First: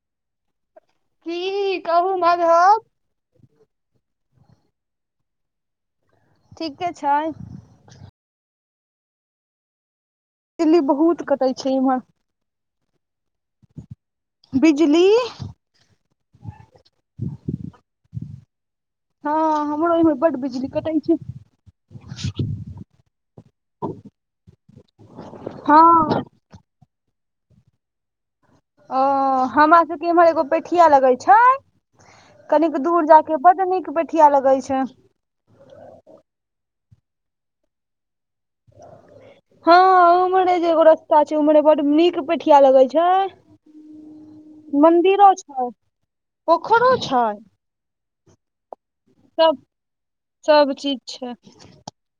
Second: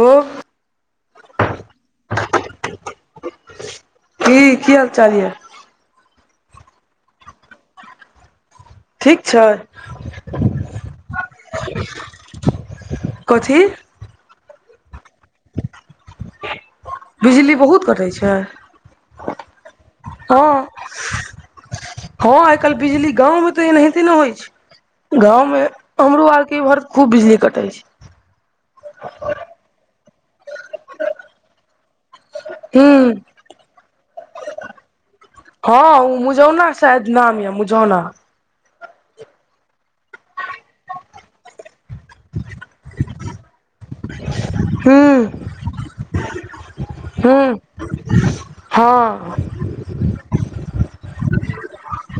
ओ की कहु माधव की की हाल चाल य ठीके छय ठीक छय बिजली बहुत कतय छै इम्हर कथी बिजली बिजली बहुत कटै छय हँ हमरो ओहि में बड बिजली कटाै छै हँ आइ काल्हि बिजली गाँवमे तऽ एनाहिते ने होइ छै गाँव में हँ हमरो आर इम्हर खूब बिजली कटै छय ओ हमरा सबके एम्हर एगो पेठिया लगै छय कनिक हूँ दूर जा के बड नीक बेठिया लगै छय हँ ओ मुझौना शायद नाम य मुझौना हँ ऊमरे जे एगो रस्ता छै ऊमरे बड नीक पेठिया लगै छै हूँ मन्दिरो छै पोखरो छै हूँ हँ सब चीज छै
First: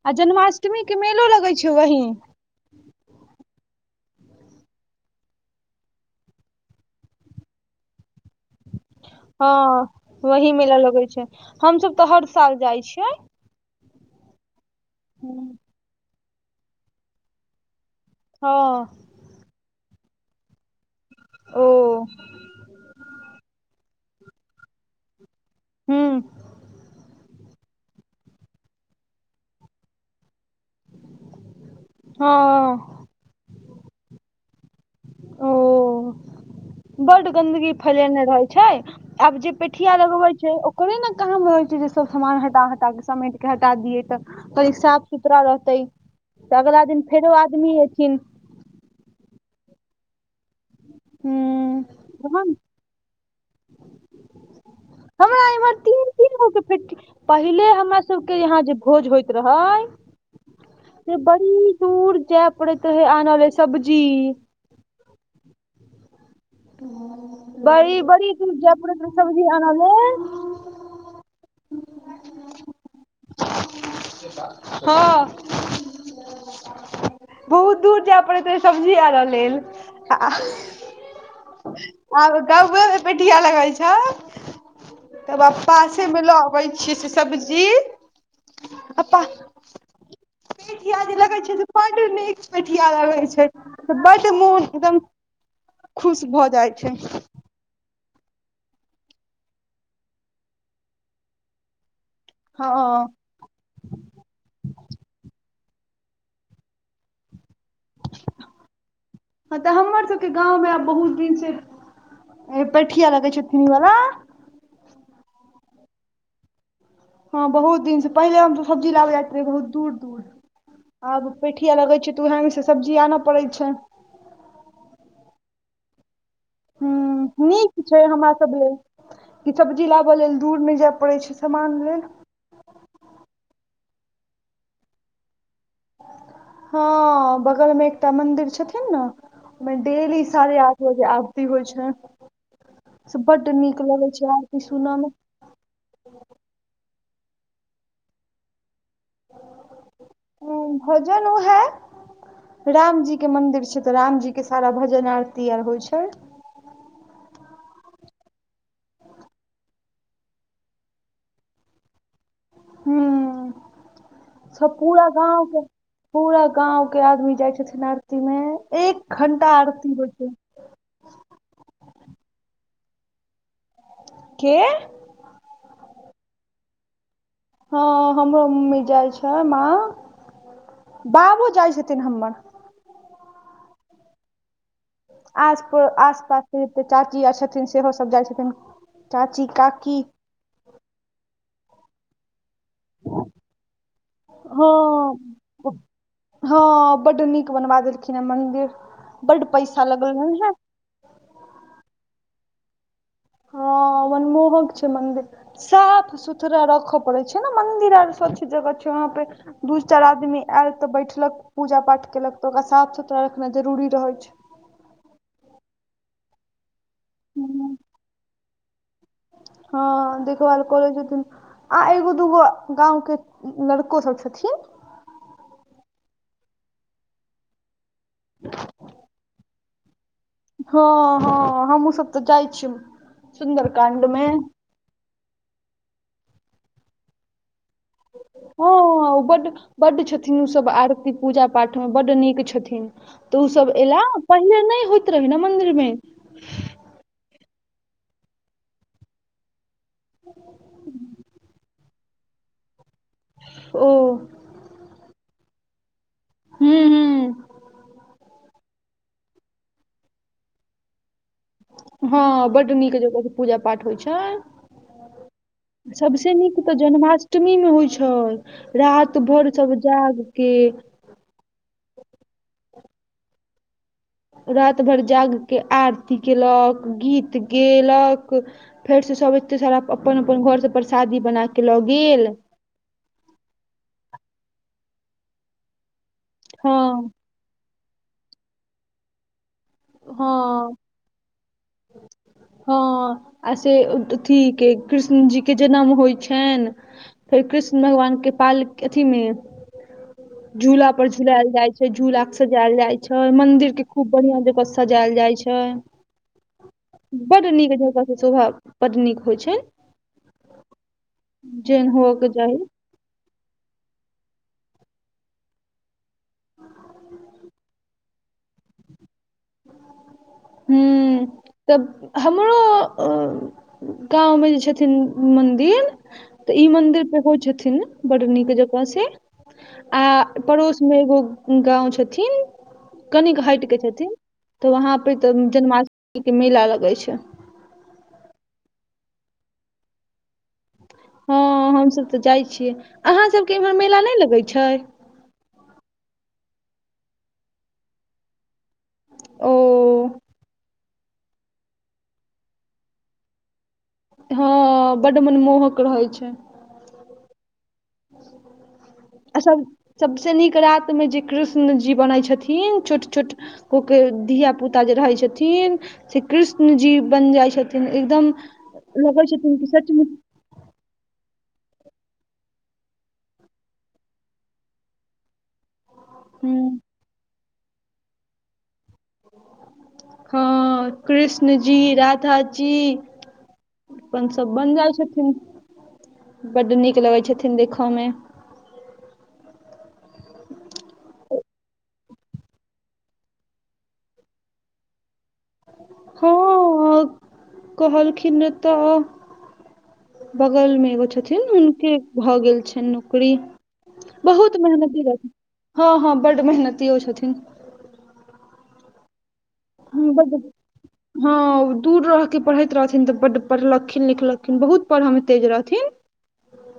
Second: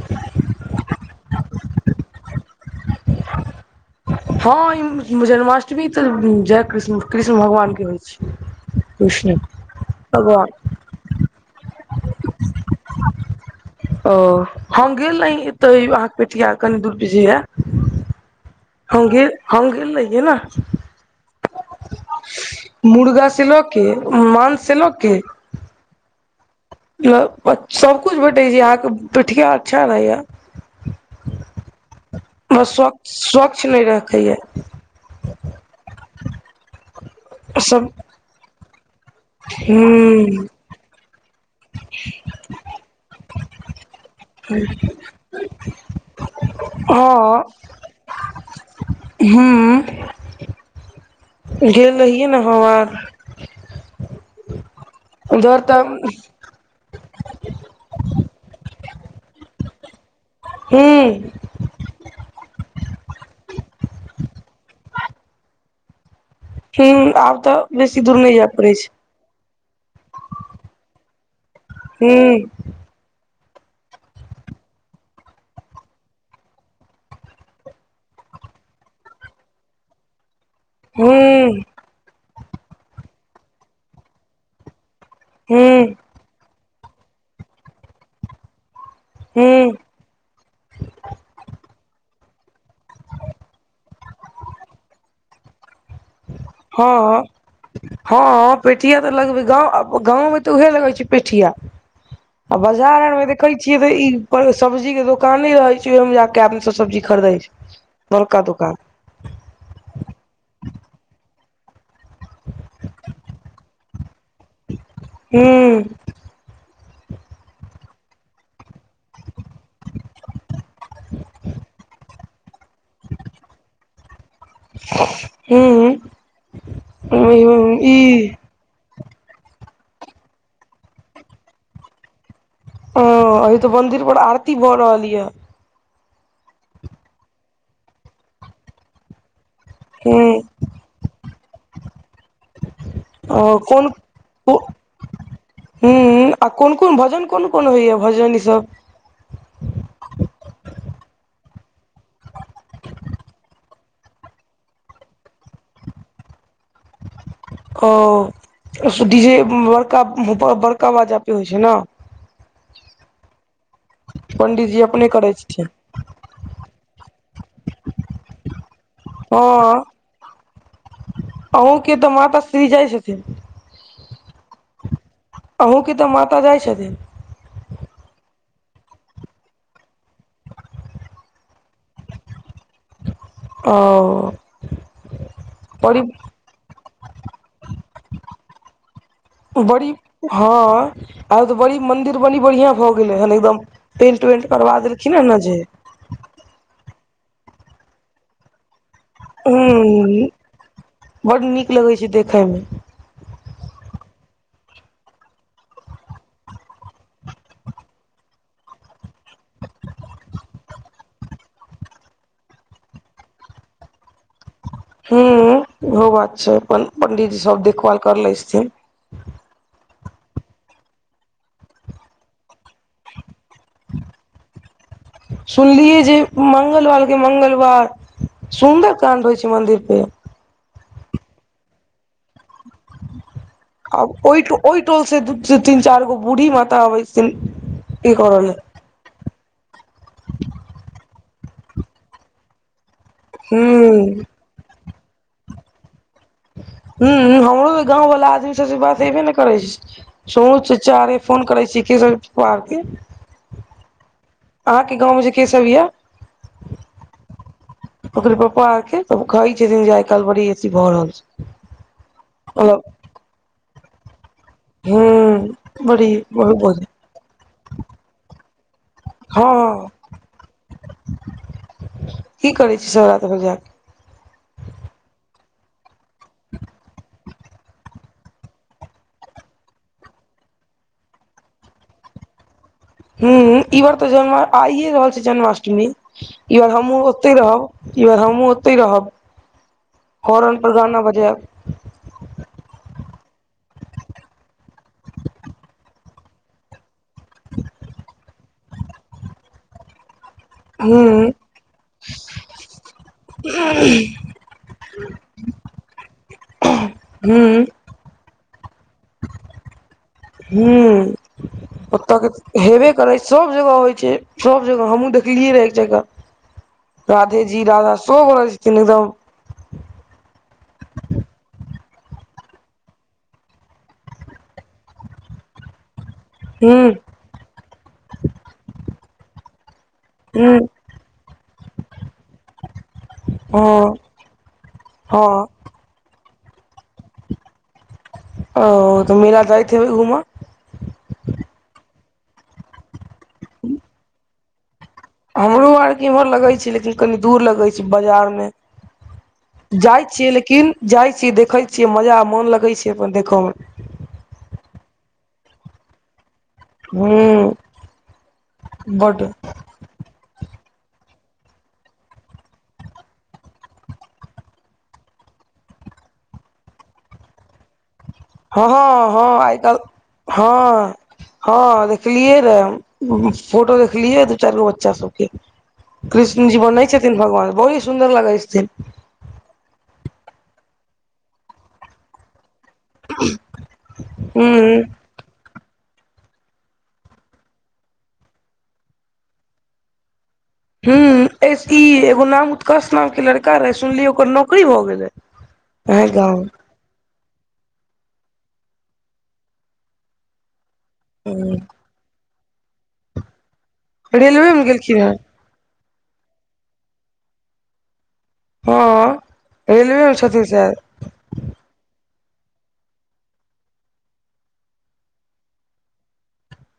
आ जन्माष्टमी के मेलो लगै छै वहीं हँ ई जन्माष्टमी तऽ जय कृष्ण कृष्ण भगवानके होइ छय हँ वहीं मेला लगै छै हमसब तऽ हर साल जाइ छियै ओ हम गेल न एतऽ अहाँके पेटिया कनि दूर बेझैए हँ हम गेल हम गेल गेलऽ ओ मुर्गा से लोक केँ मांस से लऽ केँ हुँ सब कुछ भेटै छै अहाँकेँ पेठिया अच्छा रहै य बस स्व हँ स्वच्छ नहि रखै य ओ बड्ड गन्दगी सब फैलेने रहैत छै आब जे पेठिया लगबै हूँ छै ओ ओकरे न काम रहै छै जे सब समान हटा हटा समेट कऽ हटा दियै तऽ कनी साफ सुथरा रहतै तऽ अगला दिन फेरो हँ आदमी एथिन हूँ हूँ गेल रहियै ने तहन हम अर हमरा उधर इम्हर तऽ तीन तीन गो केँ फेठी पहिले हमरा सबकेँ यहाँ जे भोज होइत रहै हूँ से बड़ी दूर जाय परैत रहै आनऽ लऽ सब्जी हूँ आब तऽ बेसी बई बड़ी नहि दूर पड़ै जाय छै परैत रहै सब्जी आनऽ लेल हूँ हँ बहुत दूर जाय पड़ैत रहै सब्जी आनऽ लेल हूँ आब गाँवे मे पेठिया लगै छै तऽ वैह हूँ पासे मे लऽ आबै छीयै से सब्जी आ पा हूँ पेठिया जे लगैत छै से बड्ड नीक पेठिया लगै छै से बड्ड मोन एकदम खुश भऽ जाइ छै हँ हँ पेठिया तऽ लगबै गव गाँवमे तऽ उएहे लगै छै पेठिया आ हँ बजारमे [unintelligible] देखै छियै तऽ ई सब्जी केँ दोकाने रहै छै ओहि मे जाकेँ आदमी सब सब्जी खरीदे छै बरका दोकान हँ तऽ हमर सब केँ गाँवमे आब बहुत दिन से ऐ पेठिया लगै छै फिंग वला हूँ हँ बहुत दिन से पहिले हम त सब्जी लाबे जाइत रहैये बहुत दूर दूर आब पेठिया लगे छै तऽ बहि मे से सब्जी आनऽ पड़ैत छै हूँ हूँ नीक छै हमर सब लेल ई सबजी लबैय लेल दूर नहि जाय पड़ै छै सामान लेलू हँ अभि तऽ मंदिर पर आरती भऽ रहल यऽ हँ बगलमे एकटा मंदिर छथिन नऽ ओदिये डली हूं साढ़े आठ बजे आरती होइ छै से ओ बड्ड नीक लगै छै आरती सुनऽ मे हूँ आ कोन कोन भजन कोन कोन होइ य भजन ईसभ हँ भजन उहै रामजी केँ मंदिर छै तऽ रामजी केँ सारा भजन आरती आर होइ छै ओ सु डी जे बड़का बड़का बाजा पे होइ छै नऽ हुँ सब पंडीजी अपने पुरा करै गाँव छथिन केँ पूरा गाँंव केँ आदमी जाय छथिन आरती मे एक घंटा आरती होइ छै अहुँकेँ तऽ माता श्री जाइ छथिन के अहूँके तऽ माता जाइ छथिन हँ हमरो मम्मी जाई छै माँ बाबो जाई छथिन हमर ओ आस प परी आस पासके जते चाची आ छथिन सेहो सब जाइ छथिन चाची काकी बड़ी हँ आ त बड़ी मंदिर बड़ी बढ़िया हो गेलै हन एकदम पेंट उेंट करबा देलखिन हँ हैं ने जे हँ बड्ड नीक बनवा देलखिन हैं मन्दिर बड्ड ह पैसा लगल हन हे बड नीक लगै छै देखय में हँ ओन मोहक छै मन्दिर साफ सुथरा रखय पड़ै छै ने मंदिर आर स्वच्छ जगह छै वहाँ पे दू चाइर आदमी आयल तऽ बैठलक पूजा पाठ केलक तऽ ओकरा साफ सुथरा रखना जरूरी रहैत छै हं इहो बात छै अपन पंडीजी सब देखभाल कर ले छथिन हँ देखभाल करै छथिन आ एगो दूगो गाँव के लड़को सब छथिन सुनलियै जे मंगलवार के मंगलवार सुन्दर काण्ड होइ छै मन्दिर पे हँ हँ हमूँ सब तऽ जाइ छी सुंदरकाण्ड आब मे ओहि ओहि टोल से दू तीन चाइर गो बूढ़ी माता अबै छथिन कि करले ह बड बड्ड छथिन ओसब आरती पूजा पाठ में बड नीक छथिन तऽ ओसब एयला हूँ पहिले नय होइत रहै ने मन्दिरमे हूँ हमरो तऽ गाँवला आदमी सबसँ बात हयबे ने करै छै सुनू चचा रे फोन करै छी के पारके ओ अहाँके गाँं में जे के सब यए हूँ हूँ ओकरो पप्पा आर के तऽ कहै छै जे आइ काइल बड़ी एथी भऽ रहल छै हँ बड्ड मतलब नीक जगह से पूजा पाठ होइ छय हूँ बड़ी सबस बहुत नीक तऽ बड़ी जनमास अष्टमी मे होइ छै राइत भर सब हँ जाग के की करै छै सर तऽ बजा [unintelligible] राइत भरि जाग क आरती कयेलक गीत गयलक फेर से सभ एते सारा अपन अपन घर सब परसादी बना क लऽ गेल हं ई बार तऽ ज आइए रहल छै जन्माष्टमी ई बार हमहुँ हँ ओतइ रहब किार हमँ ओत्तहि रहब हॉर्न पर हँ गाना बजायब हँ आ से अथी के कृष्ण जी के जनम होइ छइन फेर कृष्ण भगवान के पाल अथीमें झूला पर हूँ झुलायल जाय छै झूला के सजायल जाय छय मंदिर के खूब बढ़िया जगह सजायल जाइ छै बड्ड हूँ नीक जगकह छै सुभह पतनीक होइ छ हं हुअ ओतऽ चाही के हेबे करै छै सब जगह होइ छय सब जगह हमहुँ देखलियै रहै एक जगह राधे जी राधा शो बोलाै छैन एकदम हूँ त हमरो गाँवमे जे छथिन मन्दिर तऽ ई हूँ मंदिर पे होय छथिन बड नीक जकाँ से आ हूँ पड़ोस मे एगो गाँंव छथिन कनिक हट के छथिन तऽ वहाँ हँ पे तऽ हँ जन्माष्टमी के मेला लगे छै ओ तऽ मेला जाइत हेबै घूमऽ हँ हमसभ तऽ जाइ छियै अहाँ सभके इम्हर मेला नहि लगैत छै हमरो आर के इम्हर लगे छै लेकिन कनी दूर लगे छै बाजार मे ओ जाई छियै लेकिन जाइ छीयै देखै छीियै मजा मन लगै छै अपन देखय मे हँ बड्ड मनमोहक रहैत छै हू बड आ सब सबस नीक राात मे जे कृष्ण जी बनै छथिन छोट छोट क के धिय पुता जे रहै छथिन से कृष्ण जी बनि जाइ छथिन एकदम हँ हँ लगै हँ आइ छथिन कि काल् सचमुच हँ हँ देखलियै र फोटो देखलियै दू चारि गो बच्चा सबकै कृष्ण जी हूँ, बनै छथिन भगवान बहुती सुन्दर लगै छथिन हँ कृष्ण जी राधा जी अपन हूँ सब बन जाइ छथि बड्ड नीक लगैत छथिन देखय म ह ई एगो नाम उत्कर्ष नाम के लड़का रहे सुनलियै ओकर नौकरी भए गैले हँ कहलखिन ने तऽ बगलमे एगो छथिन हुनकै भऽ गेल छनि नौकरी रेलवे बहुत मे गेलखिन मेहनती हेँ हँ हँ बड मेहनतियो छथिन हँ रेलवे मे बड्ड छथि सायद हँ दूर रहिके पढ़ैत रहथिन तऽ बड्ड पढ़लखिन लिखलखिन बहुत पढ़यमे तेज रहथिन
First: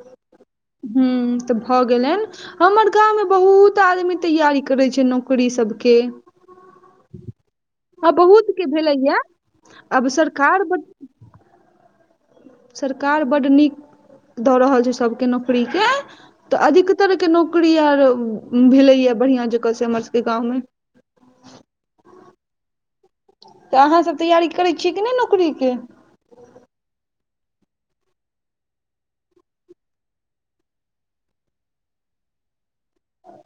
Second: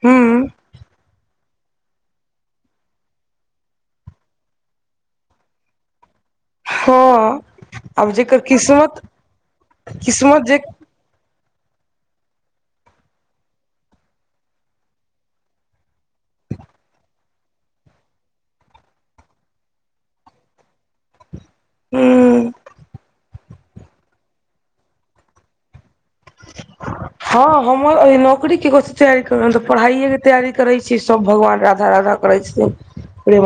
हूँ हूँ तऽ भऽ गेलनि हमर गाम मे बहुत आदमी तैयारी करै छै नौकरी सबके हँ आब आ जकर बहुत के किस्मत भेलैया आब किस्मत जे सरकार बड सरकार बड्ड नीक दऽ रहल छै सभके नोकरीक अधिकतरहके नौकरी आर भेलैएा बढ़िआं जकाँ से हमर सबके गाँवमे हूँ तऽ अहाँसभ तैयारी करैत छियै कि नहि नौकरीक ह हँ हमर एहि नौकरी केथी तैयारी कर तऽ पढ़ाइए के तैयारी करै छी सभ भगवान राधा राधा करै छै नही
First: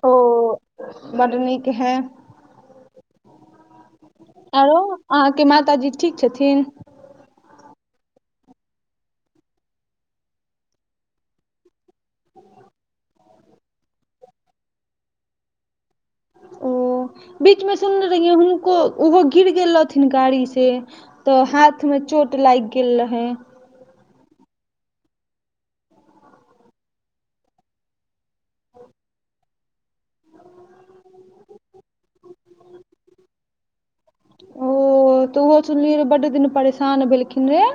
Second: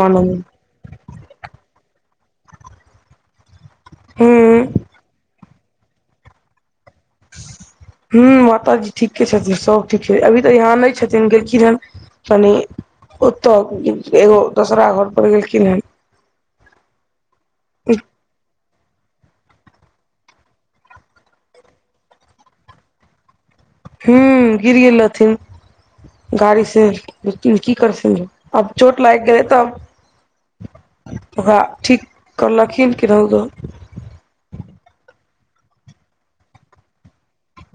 ओ बड नीक है हूँ अहाँके माताजी ठीक छथिन ह माताजी ठीके छथिन सब ठीक छै अभी तऽ यहाँ नहि छथिन गेलखिन हन मनी ओत्तऽ एगो दोसरा घर पर गेलखिन हेँ ओ बीचमे सुनने रहियै हुनको ओहो गिर गेल रहथिन गाड़ी से तऽ हाथ में चोट लागि गेल रहै हू गिर गेल रहथिन गाड़ी से की कर स अब चोट लागि गेलै तऽ ओकरा ठीक करलखिन कि रहौ दो ओ तऽ ओहो सुनलिए बड दिन परेशान भेलेखिन रेहे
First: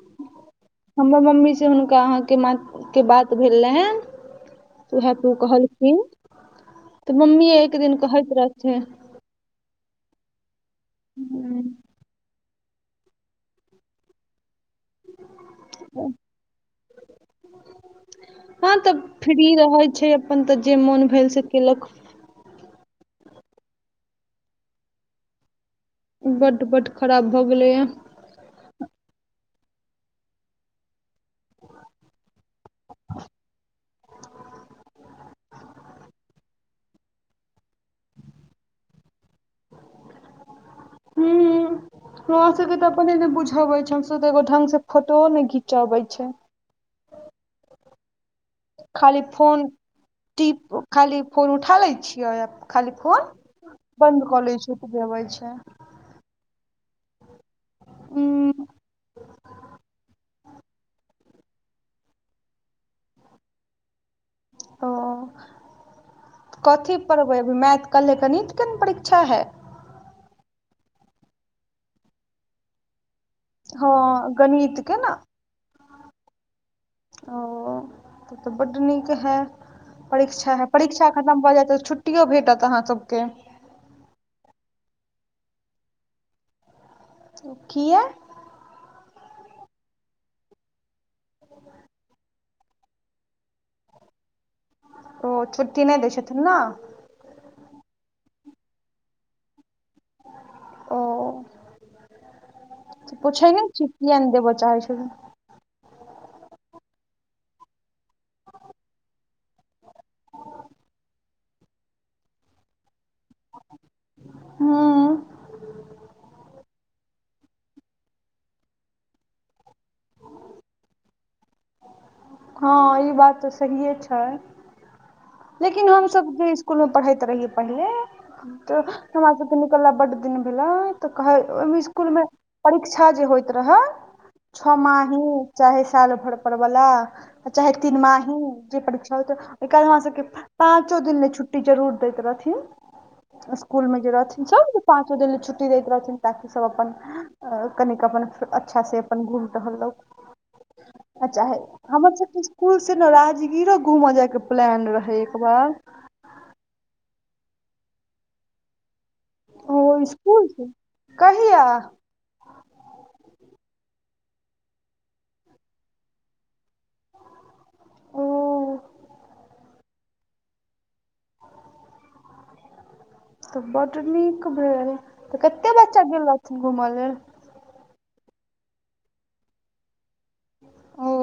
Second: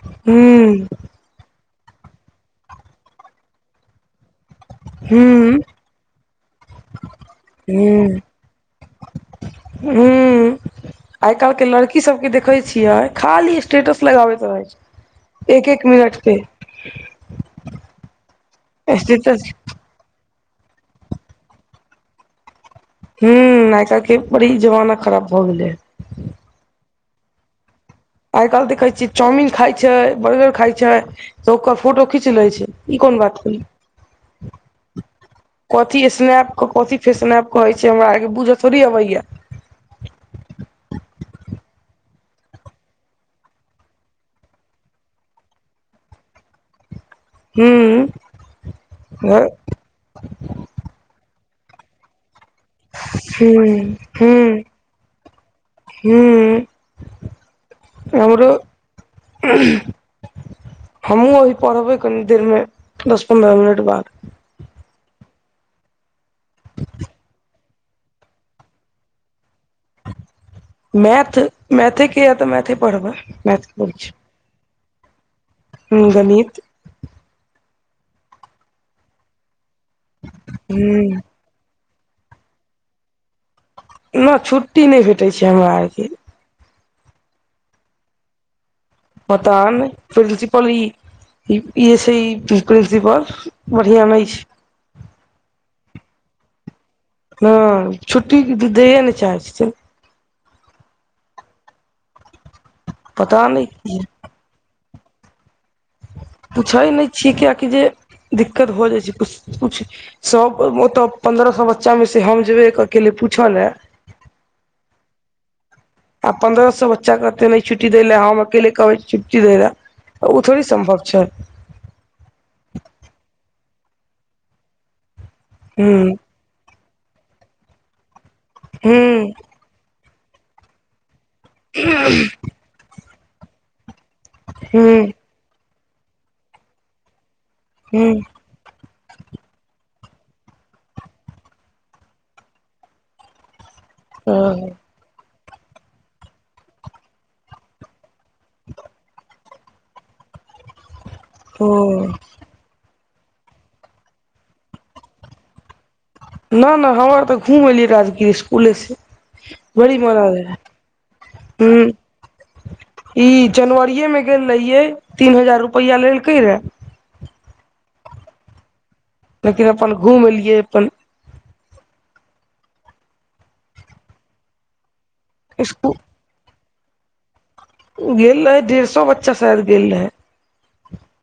[unintelligible] हमर मम्मी से हुनका अहाँके माँ के बात भेल रहै ओहै त व हूँ कहलखिन तऽ मम्मी एक दिन कहैत रहथिन ह [inaudible] आइ काइल के लड़की सब के देखे छियै खाली स्टेटस लगाबैत पर रहे छै एक एक मिनट पे [inaudible] हँ तऽ फ्री स्टेटस रहै छै अपन तऽ जे मोन भेल से केलक हू आइ काइल के बड़ी जमाना खराब भऽ गेले है बड बड खराब भए गेलैए आइ काइल देखै छियै चाउमिन खाय छै बर्गर खाय छै सब क फोटो खींच लै छै ई कोन बात भेलय [inaudible] कथी स्नैप के कथी स्नैप कहे छै हमरा आरके बूझऽ थोड़ी अबैया [unintelligible] हू हमरा सब के त अपने ने बुझवे छै हम सब त एगो ढंग से फोटो न ने घीच आबै छै [unintelligible] खाली हूँ फोन टीप खाली फोन उठा लै छियै आ खाली फोन [inaudible] बन्द हूँ कऽ लै छै उतबे आबै छै [unintelligible] हमरो उंम्म [unintelligible] हमहुँ अभी पढ़बै कनी देर मे दस पन्द्रह मिनट बाद ओ कथी पढ़बै अभी मैथ कल्हे गणित के ने परीक्षा हैत मैथ मैथे के यऽ तऽ मैथे पढ़बै मैथ हँ गणित के ने गणित ओ तऽ बड नीक है परीक्षा है परीक्षा हूँ खत्म भऽ जाइत त छुटी छुट्टियों भेटत अहाँ सबके न छुट्टी नहि भेटैत छै हमरा आरके किया पता नै प्रिंसिपल [inaudible] ई इसे ही प्रिंसिपल पर बढ़िआँ नहि छै ओ छुट्टी नहि दै छथिन न हँ छुट्टी दैए नहि चाहय छै से [inaudible] ओ [inaudible] पूछए नहि छी किया नहि देबो चाहै छै पुछै नहि छियै किआकि जे दिक्कत भ जाइ छै कुछ सब ओतब पन्द्रह सौ बच्चा मे से हम जेबे अकेले पूछल ने हँ [inaudible] आ पंन्द्रह सौ बच्चा केते नहि छुट्टी देलै हम अकेले कहब छुट्टी दैल ओ थोड़ी सम्भव छै हँ ई बात तऽ सही ए छै लेकिन हम हूँ सब जे स्कूल मे पढ़ैत रहियै पहिले तऽ हमरा हूँ सब निकलला बड दिन भेले तऽ कहे ओहिमे स्कूल मे परीक्षा जे होइत रहे छओ हूँ माही चाहे साल भर पर वला चाहे तीन हूँ माही परीक्षा होइ त उ काल हमरा सब के पाँचो दिन ल छुट्टी जरूर दैत रहथिन स्कूल में जे ओ रहथिन सब पाँचो दिन ल छुट्टी दैत रहथिन ताकि सब अपन अ कनिक अपन अच्छा से अपन घुइम टहललौं आ चाहे ओ हमर सबके कुल से ने राजगिर घूमऽ जायके प्लान रहय एक बार न नय हमर तऽ घूम एलियै राजगीर स्कूले से ओ बड़ी मार स्कुल छै कहिया ह [inaudible] ई जनवरीे में गेल रहिये तीन हजार रुपआ लेलकै रे ओ लेकिन अपन घूम एलियै अपन तऽ बड्ड नीक भेल तऽ कते बच्चा गेलथिन घूमय लेल ओ गेल रहे डेढ़ सो बच्चा शायद गेल रहय ओ